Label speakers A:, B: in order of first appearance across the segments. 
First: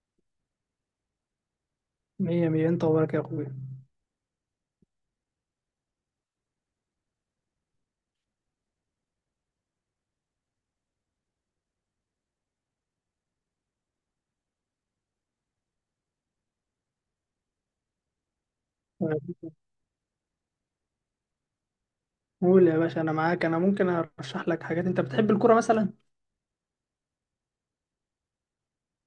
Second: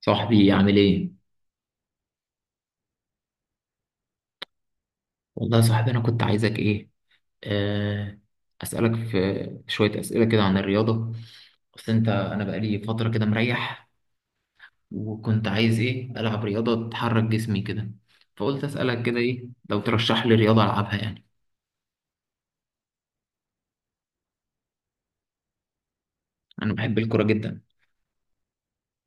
A: صاحبي عامل ايه؟
B: مية مية، انت وراك يا اخويا.
A: والله يا صاحبي انا كنت عايزك ايه؟ آه. اسألك في شوية اسئلة كده عن الرياضة. اصل انا بقالي فترة كده مريح، وكنت عايز ايه؟ العب رياضة تحرك جسمي كده. فقلت اسألك كده ايه؟ لو ترشح لي رياضة العبها يعني.
B: قول يا باشا، انا معاك. انا ممكن ارشح لك حاجات. انت بتحب الكرة مثلا؟
A: انا بحب الكورة جدا.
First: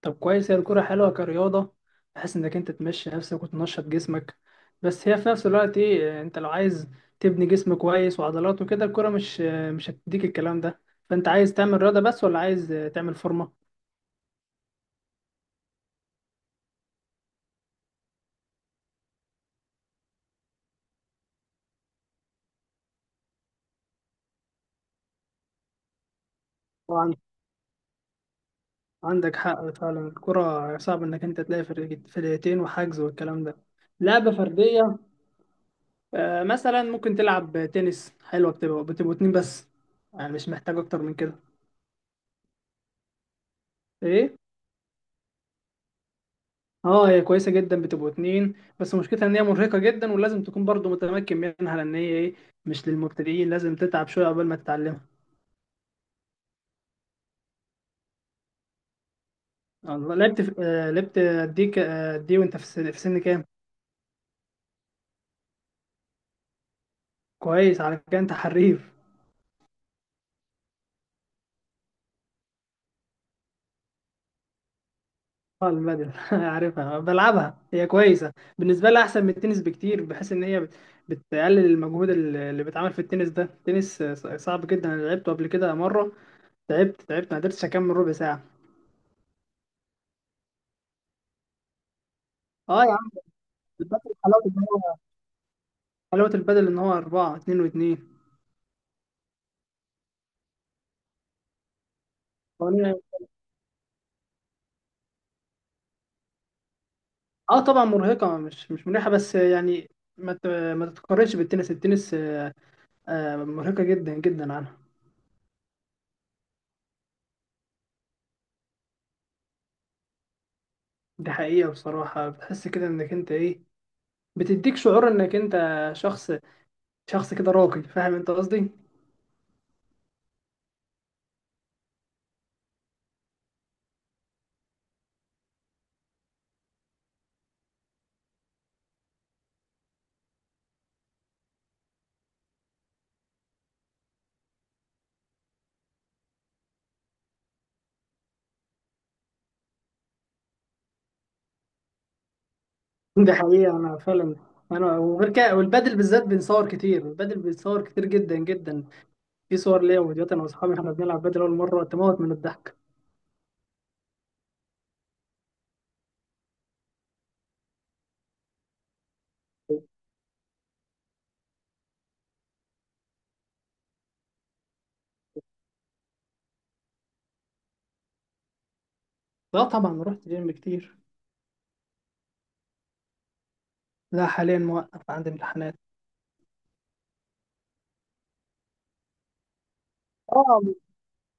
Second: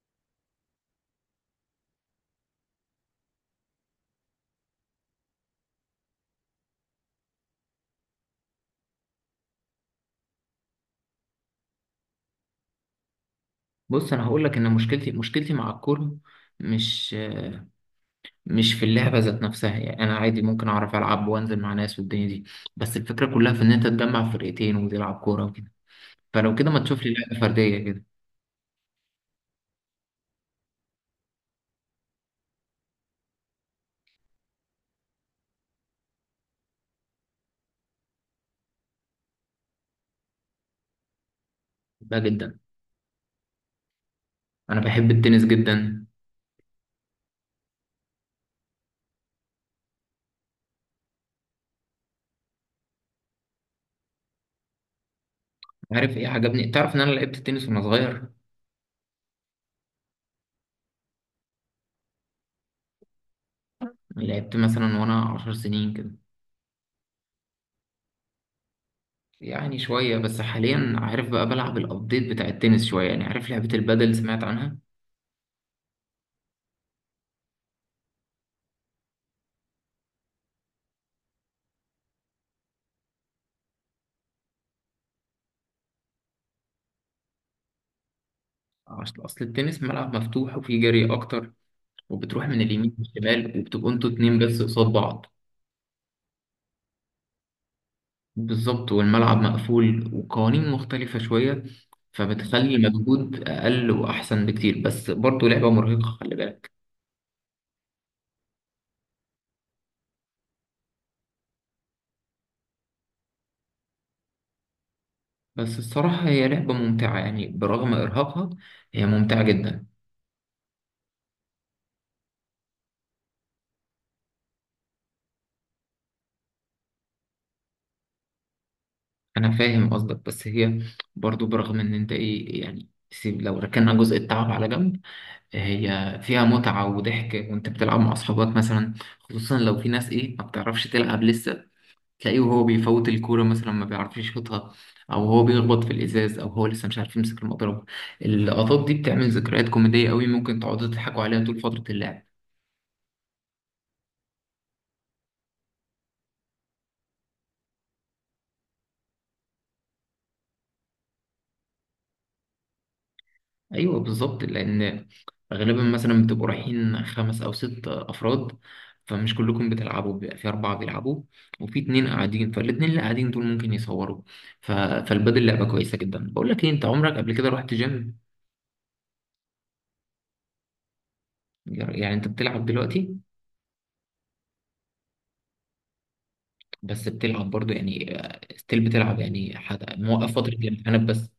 B: طب كويس، هي الكرة حلوة كرياضة، بحيث انك انت تمشي نفسك وتنشط جسمك. بس هي في نفس الوقت ايه، انت لو عايز تبني جسم كويس وعضلات وكده الكرة مش هتديك الكلام ده. فانت عايز تعمل رياضة بس ولا عايز تعمل فورمة؟
A: بص انا هقول لك ان مشكلتي مع الكورة مش آه، مش في اللعبة ذات نفسها، يعني انا عادي ممكن اعرف العب وانزل مع ناس والدنيا دي. بس الفكرة كلها في ان انت تجمع فرقتين وتلعب كورة وكده. فلو كده ما تشوف
B: طبعا،
A: لي لعبة فردية كده.
B: عندك حق فعلا. الكرة صعب انك انت تلاقي فرقتين وحجز والكلام ده. لعبة فردية، مثلا ممكن تلعب تنس. حلوة، بتبقوا اتنين بس، يعني مش محتاج اكتر من كده.
A: بحبها جدا.
B: ايه،
A: أنا بحب التنس جدا.
B: اه هي كويسة جدا، بتبقوا اتنين. بس مشكلتها ان هي مرهقة جدا، ولازم تكون برضو متمكن منها، لان هي ايه، مش للمبتدئين. لازم تتعب شوية قبل ما تتعلمها.
A: عارف إيه عجبني؟ تعرف إن أنا لعبت تنس وأنا صغير.
B: الله، لعبت. دي ك... آه، دي وانت في في سن كام؟
A: لعبت مثلا وأنا 10 سنين كده.
B: كويس، على كده انت حريف.
A: يعني شوية بس، حاليا. عارف بقى بلعب الأبديت بتاع التنس شوية، يعني عارف لعبة البادل، سمعت عنها؟
B: اه البادل، عارفها بلعبها، هي كويسه. بالنسبه لي احسن من التنس بكتير، بحيث ان هي بتقلل المجهود اللي بيتعمل في التنس ده. التنس صعب جدا، انا لعبته قبل كده مره. تعبت ما قدرتش اكمل ربع ساعه.
A: أصل التنس ملعب مفتوح وفيه جري أكتر، وبتروح من
B: اه يا
A: اليمين
B: عم،
A: للشمال وبتبقوا أنتوا
B: البادل
A: اتنين بس قصاد بعض.
B: حلاوه البادل ان هو اربعه، اتنين واتنين.
A: بالظبط، والملعب مقفول وقوانين مختلفة شوية، فبتخلي
B: وأنا-
A: مجهود أقل وأحسن بكتير، بس برضه لعبة مرهقة خلي بالك.
B: اه طبعا مرهقه، مش مريحه، بس يعني ما ت- ما تتقارنش بالتنس. التنس، مرهقه جدا جدا عنها.
A: بس الصراحة هي لعبة ممتعة، يعني برغم إرهاقها هي ممتعة جدا.
B: دي حقيقه، بصراحه بتحس كده انك انت ايه، بتديك شعور انك انت شخص شخص كده راقي، فاهم انت قصدي؟
A: أنا فاهم قصدك، بس هي برضو برغم إن أنت إيه يعني، سيب لو ركننا جزء التعب على جنب، هي فيها متعة وضحك وأنت بتلعب مع أصحابك مثلا. خصوصا لو في ناس إيه ما بتعرفش تلعب لسه، تلاقيه وهو بيفوت الكورة مثلا ما بيعرفش يشوطها، أو هو بيخبط في الإزاز، أو هو لسه مش عارف يمسك المضرب. اللقطات دي بتعمل ذكريات كوميدية قوي، ممكن تقعدوا تضحكوا عليها طول فترة اللعب.
B: دي حقيقة، أنا فعلا. أنا وغير كده والبادل بالذات بنصور كتير. البادل بنصور كتير جدا جدا. في صور ليا وفيديوهات أنا وأصحابي إحنا بنلعب بادل أول مرة، تموت من الضحك.
A: ايوه بالظبط، لان غالبا مثلا بتبقوا رايحين خمس او ست افراد، فمش كلكم بتلعبوا، بيبقى في اربعه بيلعبوا وفي اتنين قاعدين، فالاتنين اللي قاعدين دول ممكن يصوروا. فالبدل لعبه كويسه جدا. بقول لك ايه، انت عمرك قبل كده رحت جيم؟
B: لا طبعا، رحت جيم كتير.
A: يعني انت بتلعب دلوقتي؟
B: لا، حاليا موقف، عندي امتحانات.
A: بس بتلعب برضو يعني، ستيل بتلعب يعني، حد موقف فتره
B: اه،
A: الامتحانات بس.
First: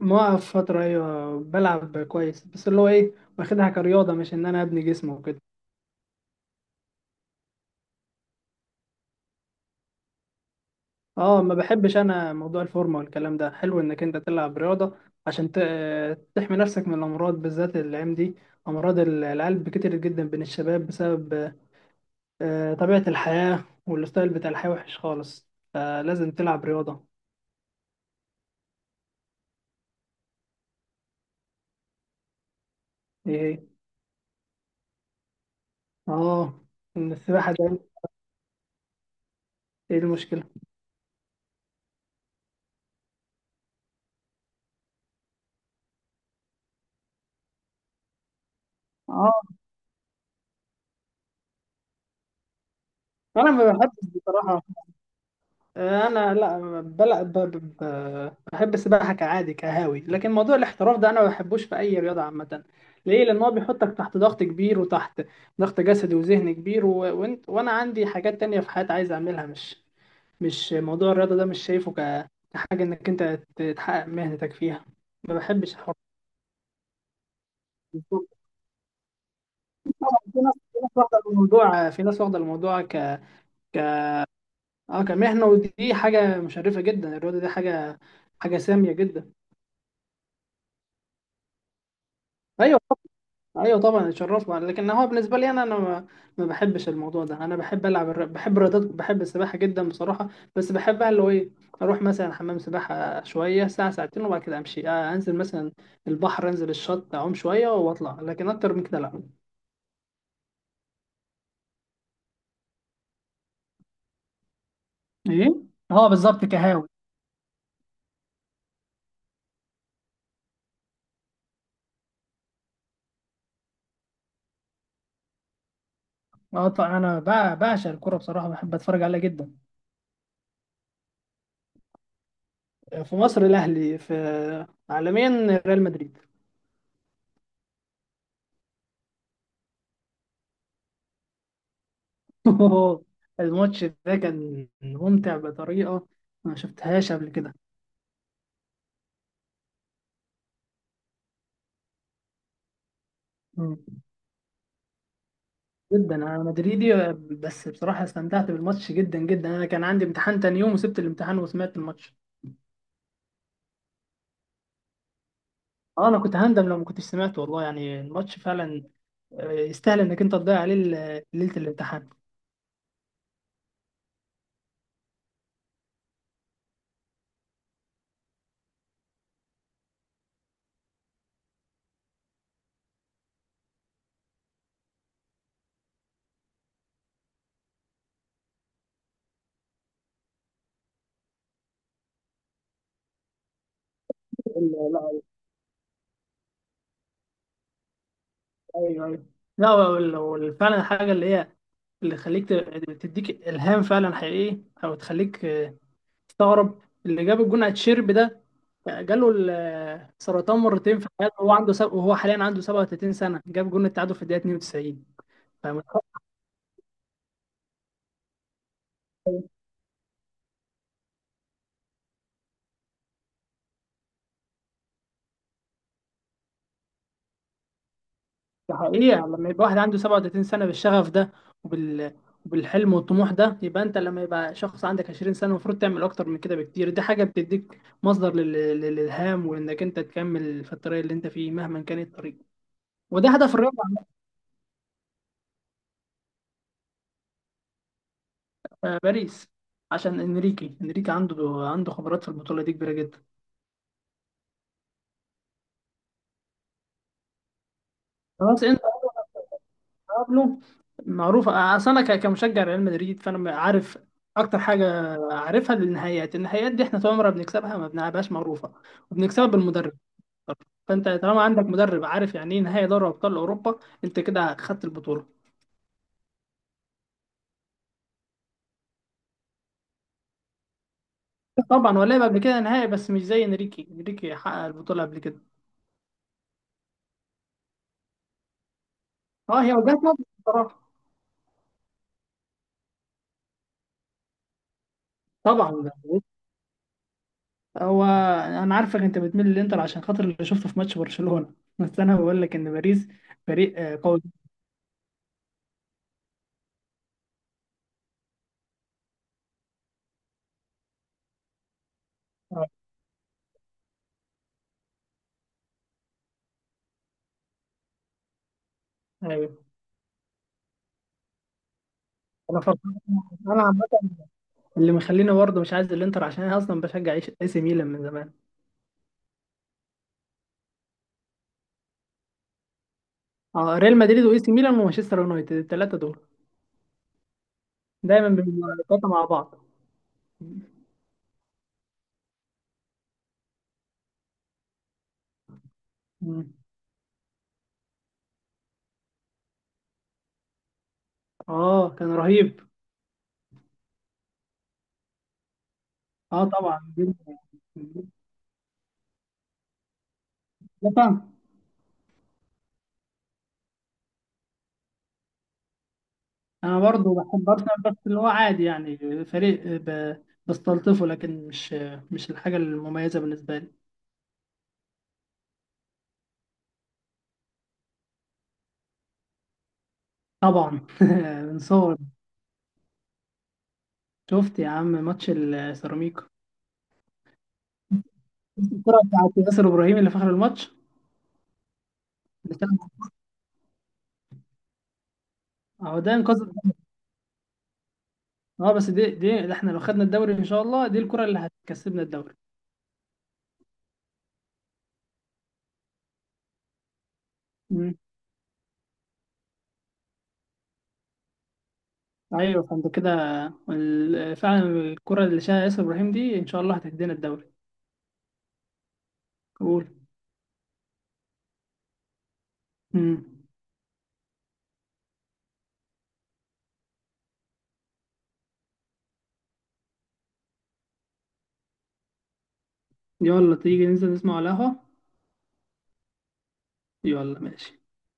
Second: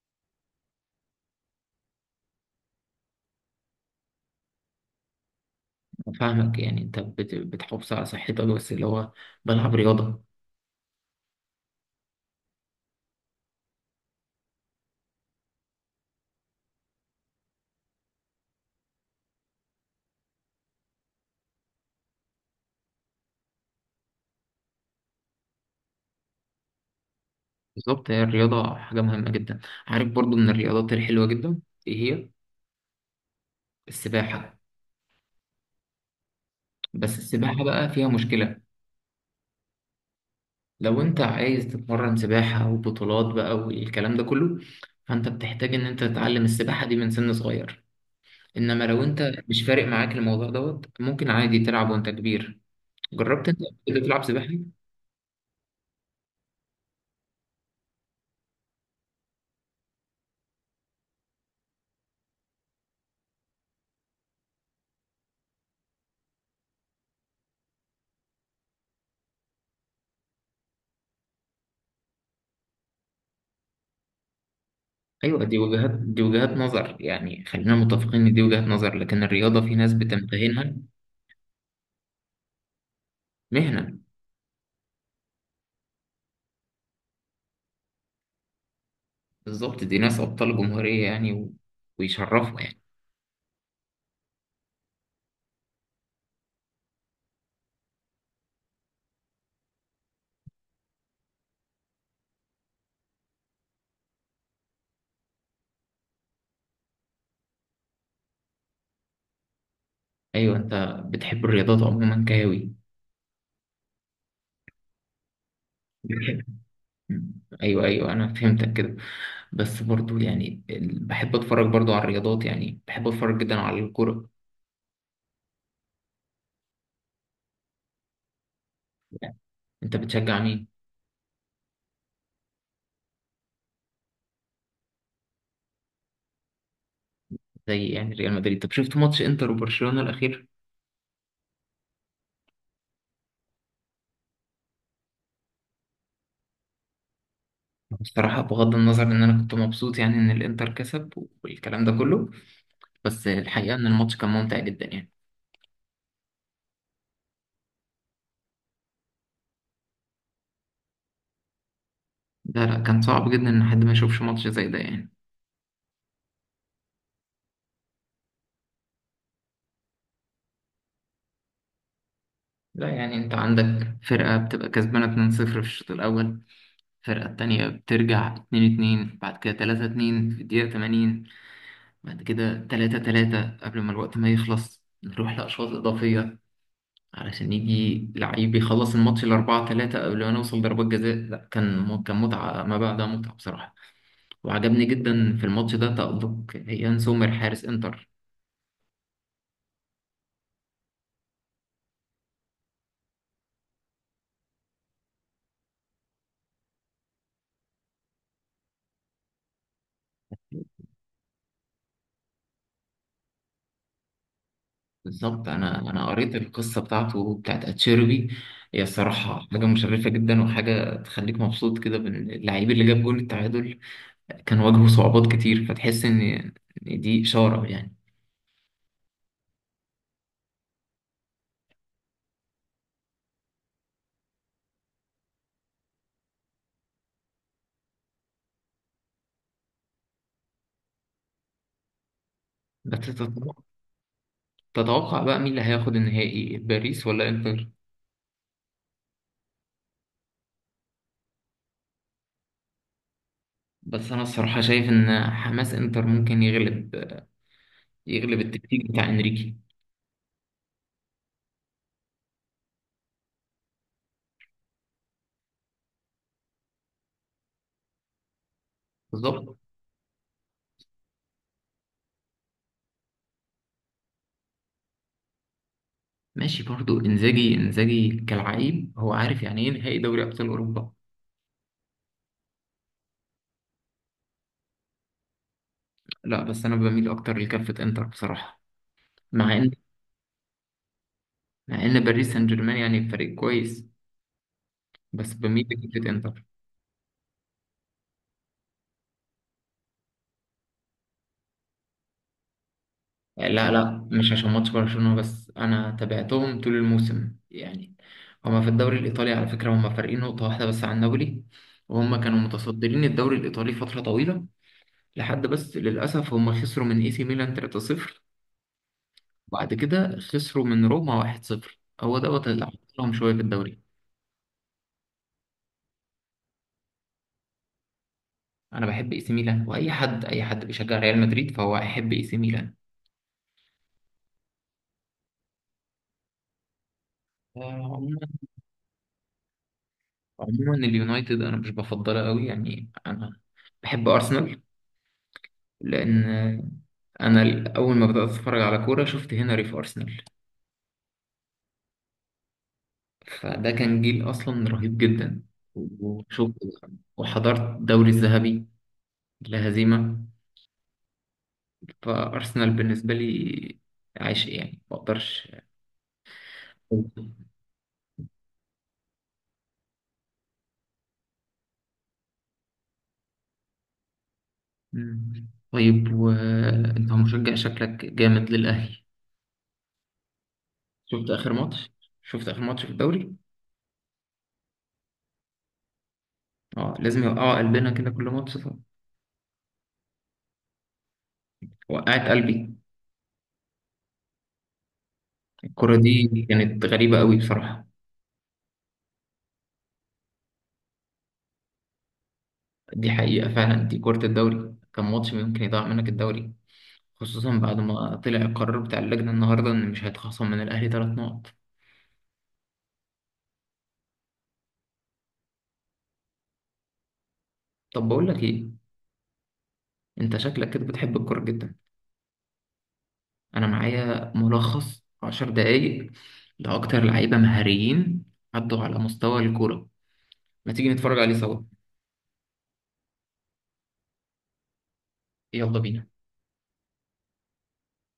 B: موقف فترة، أيوة بلعب كويس، بس اللي هو إيه، واخدها كرياضة، مش إن أنا أبني جسم وكده.
A: فاهمك، يعني انت بتحافظ على صحتك، بس اللي هو بلعب رياضه.
B: اه، ما بحبش انا موضوع الفورمه والكلام ده. حلو انك انت تلعب رياضه عشان تحمي نفسك من الامراض، بالذات الايام دي. امراض القلب كتير جدا بين الشباب، بسبب طبيعه الحياه، والستايل بتاع الحياه وحش خالص. فلازم تلعب رياضه.
A: بالظبط، هي الرياضة حاجة مهمة جدا. عارف برضو من الرياضات الحلوة جدا، ايه هي؟
B: ايه.
A: السباحة.
B: اه. ان
A: بس
B: السباحه
A: السباحة
B: ده،
A: بقى فيها مشكلة.
B: ايه المشكله؟
A: لو انت عايز تتمرن سباحة وبطولات بقى والكلام ده كله، فانت بتحتاج ان انت تتعلم السباحة دي من سن صغير. انما لو انت
B: اه،
A: مش فارق معاك الموضوع دوت، ممكن عادي تلعب وانت كبير. جربت
B: انا
A: انت
B: ما
A: قبل كده
B: بحبش
A: تلعب سباحة؟
B: بصراحه. انا لا بلا ب... ب... ب- بحب السباحه كعادي كهاوي، لكن موضوع الاحتراف ده انا ما بحبوش في اي رياضه عامه. ليه؟ لان هو بيحطك تحت ضغط كبير، وتحت ضغط جسدي وذهني كبير، وانا عندي حاجات تانية في حياتي عايز اعملها. مش موضوع الرياضه ده مش شايفه كحاجه انك انت تحقق مهنتك فيها. ما
A: ايوه، دي
B: بحبش
A: وجهات
B: الحوار
A: دي وجهات نظر يعني، خلينا متفقين
B: ده.
A: ان دي وجهات نظر، لكن الرياضة في ناس
B: في ناس
A: بتمتهنها
B: في ناس واخده الموضوع في ناس واخده الموضوع
A: مهنة.
B: اه كمهنه، ودي حاجه مشرفه جدا. الرياضه دي حاجه، حاجه ساميه جدا.
A: بالظبط، دي ناس أبطال جمهورية يعني، ويشرفوا يعني.
B: ايوه، ايوه طبعا، اتشرفنا. لكن هو بالنسبه لي انا، انا ما بحبش الموضوع ده. انا بحب العب بحب الرياضات. بحب السباحه جدا بصراحه، بس بحبها اللي هو ايه، اروح مثلا حمام سباحه شويه، ساعه ساعتين، وبعد كده امشي. انزل مثلا البحر، انزل الشط، اعوم شويه واطلع، لكن اكتر من كده لا.
A: أيوة، أنت بتحب الرياضات عموما كهوي.
B: ايه. اه
A: بتحب.
B: بالظبط، كهاوي.
A: مم. أيوة أيوة، أنا فهمتك كده. بس برضو يعني بحب أتفرج برضو على الرياضات، يعني بحب أتفرج جدا على الكرة.
B: اه طبعا، انا بعشق الكوره بصراحه، بحب اتفرج عليها
A: يعني
B: جدا.
A: أنت بتشجع مين؟
B: في مصر الاهلي، في عالميا ريال مدريد.
A: زي يعني ريال مدريد، طب شفت ماتش إنتر وبرشلونة الأخير؟
B: أوه، الماتش ده كان ممتع بطريقه ما شفتهاش قبل كده.
A: بصراحة بغض النظر إن أنا كنت مبسوط يعني إن الإنتر كسب والكلام ده كله، بس الحقيقة
B: مم.
A: إن الماتش كان ممتع جدا يعني.
B: جدا انا مدريدي، بس بصراحه استمتعت بالماتش جدا جدا. انا كان عندي امتحان تاني يوم، وسبت الامتحان وسمعت الماتش.
A: لا لا، كان صعب جدا إن حد ما يشوفش ماتش زي ده يعني.
B: اه، انا كنت هندم لو ما كنتش سمعت، والله يعني. الماتش فعلا يستاهل انك انت تضيع عليه ليله الامتحان.
A: لا يعني انت عندك فرقة بتبقى كسبانة 2-0 في الشوط الأول، الفرقة التانية بترجع 2-2، بعد كده 3-2 في الدقيقة 80، بعد كده 3-3 قبل ما الوقت ما يخلص، نروح لأشواط إضافية علشان يجي لعيب يخلص الماتش ل 4-3 قبل ما نوصل ضربات جزاء. لا، كان متعة ما بعدها متعة بصراحة. وعجبني
B: لا.
A: جدا في الماتش ده تألق يان سومر حارس انتر.
B: ايوه، ايوه. لا فعلا الحاجه اللي هي اللي تخليك تديك الهام فعلا حقيقي، او تخليك تستغرب اللي جاب الجون على تشيرب ده. جاله السرطان مرتين في حياته، وهو عنده وهو حاليا عنده 37 سنه، جاب جون التعادل في الدقيقه 92.
A: بالظبط،
B: فاهم؟
A: انا قريت القصه بتاعت اتشيربي. هي الصراحه حاجه مشرفه جدا، وحاجه تخليك مبسوط كده باللعيب اللي جاب جول التعادل، كان واجهه صعوبات كتير، فتحس ان إن دي اشاره يعني.
B: ده حقيقة، لما يبقى واحد عنده 37 سنة بالشغف ده وبال... وبالحلم والطموح ده، يبقى انت لما يبقى شخص عندك 20 سنة المفروض تعمل اكتر من كده بكتير. دي حاجة بتديك مصدر للالهام، وانك انت تكمل في الطريق اللي انت فيه مهما كان الطريق.
A: بس
B: وده
A: تتوقع
B: هدف الرابع.
A: تتوقع بقى مين اللي هياخد النهائي، باريس ولا انتر؟
B: باريس. عشان انريكي عنده خبرات في البطولة دي كبيرة جدا.
A: بس انا الصراحه شايف ان حماس انتر ممكن يغلب
B: خلاص.
A: التكتيك بتاع انريكي.
B: بابلو معروف. اصل انا كمشجع ريال مدريد، فانا عارف. اكتر حاجه عارفها للنهائيات، النهائيات دي احنا طول عمرنا بنكسبها ما بنلعبهاش. معروفه، وبنكسبها
A: بالظبط.
B: بالمدرب. فانت طالما عندك مدرب عارف يعني ايه نهائي دوري ابطال اوروبا، انت كده خدت البطوله.
A: ماشي برضو، انزاجي كالعيب هو عارف يعني ايه نهائي دوري ابطال اوروبا.
B: طبعا هو لعب قبل كده نهائي، بس مش زي انريكي. انريكي حقق البطوله قبل كده.
A: لا، بس انا بميل اكتر لكفه انتر بصراحه. مع
B: اه
A: ان
B: هي وجهه نظر بصراحه.
A: مع ان باريس سان جيرمان يعني فريق كويس، بس بميل
B: طبعا ده،
A: لفكره انتر.
B: هو، انا عارفك انت بتميل للانتر عشان خاطر اللي شفته في ماتش برشلونه. بس انا بقول لك ان باريس
A: يعني لا
B: فريق
A: لا،
B: قوي.
A: مش عشان ماتش برشلونه، بس انا تابعتهم طول الموسم يعني. هما في الدوري الايطالي على فكره هما فارقين نقطه واحده بس عن نابولي، وهما كانوا متصدرين الدوري الايطالي فتره طويله لحد، بس للاسف هما خسروا من اي سي ميلان 3-0،
B: أيوة.
A: وبعد كده خسروا من روما 1-0. هو دوت
B: انا
A: اللي
B: فرحان،
A: حصلهم شويه في
B: انا
A: الدوري.
B: عامه، اللي مخليني برضه مش عايز الانتر عشان انا اصلا بشجع اي إي سي ميلان من زمان.
A: انا بحب اي سي ميلان، واي حد اي حد بيشجع ريال مدريد فهو هيحب اي سي
B: اه، ريال مدريد واي سي ميلان ومانشستر يونايتد، الثلاثه دول دايما
A: ميلان.
B: بيبقوا التلاتة مع بعض.
A: عموما اليونايتد انا مش بفضلها قوي، يعني انا بحب ارسنال، لان
B: مم.
A: انا اول ما بدات اتفرج على كوره شفت هنري في ارسنال.
B: اه كان رهيب.
A: فده كان جيل اصلا رهيب جدا.
B: اه
A: وشفت
B: طبعا جداً.
A: وحضرت الدوري الذهبي لا هزيمه.
B: لا طبعا.
A: فارسنال بالنسبه لي عشق يعني ما اقدرش.
B: انا برضه بحب ارسنال، بس اللي هو عادي، يعني فريق بستلطفه، لكن مش الحاجه المميزه بالنسبه لي.
A: مم. طيب وانت مشجع شكلك جامد للاهلي.
B: طبعا
A: شفت اخر
B: من
A: ماتش
B: صغري.
A: شفت اخر ماتش في الدوري؟
B: شفت يا عم ماتش السيراميكا؟
A: اه، لازم يوقعوا قلبنا كده كل ماتش.
B: الكره بتاعت ياسر ابراهيم اللي في اخر الماتش.
A: وقعت قلبي، الكرة
B: اهو ده
A: دي
B: انقاذ.
A: كانت غريبة قوي بصراحة.
B: اه بس دي ده احنا لو خدنا الدوري ان شاء الله، دي الكرة اللي هتكسبنا الدوري.
A: دي حقيقة فعلا، دي كرة الدوري، كان ماتش ممكن يضيع منك الدوري، خصوصا بعد
B: مم.
A: ما طلع القرار بتاع اللجنة النهاردة إن مش هيتخصم من الأهلي 3 نقط.
B: ايوه، فانت كده فعلا الكرة اللي شاها ياسر ابراهيم دي ان شاء الله هتدينا الدوري.
A: طب بقول لك إيه،
B: قول.
A: أنت شكلك كده بتحب الكورة جدا.
B: مم.
A: أنا معايا ملخص 10 دقايق لأكتر لعيبة مهاريين عدوا على مستوى الكورة، ما تيجي نتفرج عليه سوا؟
B: يلا، تيجي ننزل نسمع على القهوة.
A: يلا بينا.
B: يلا ماشي.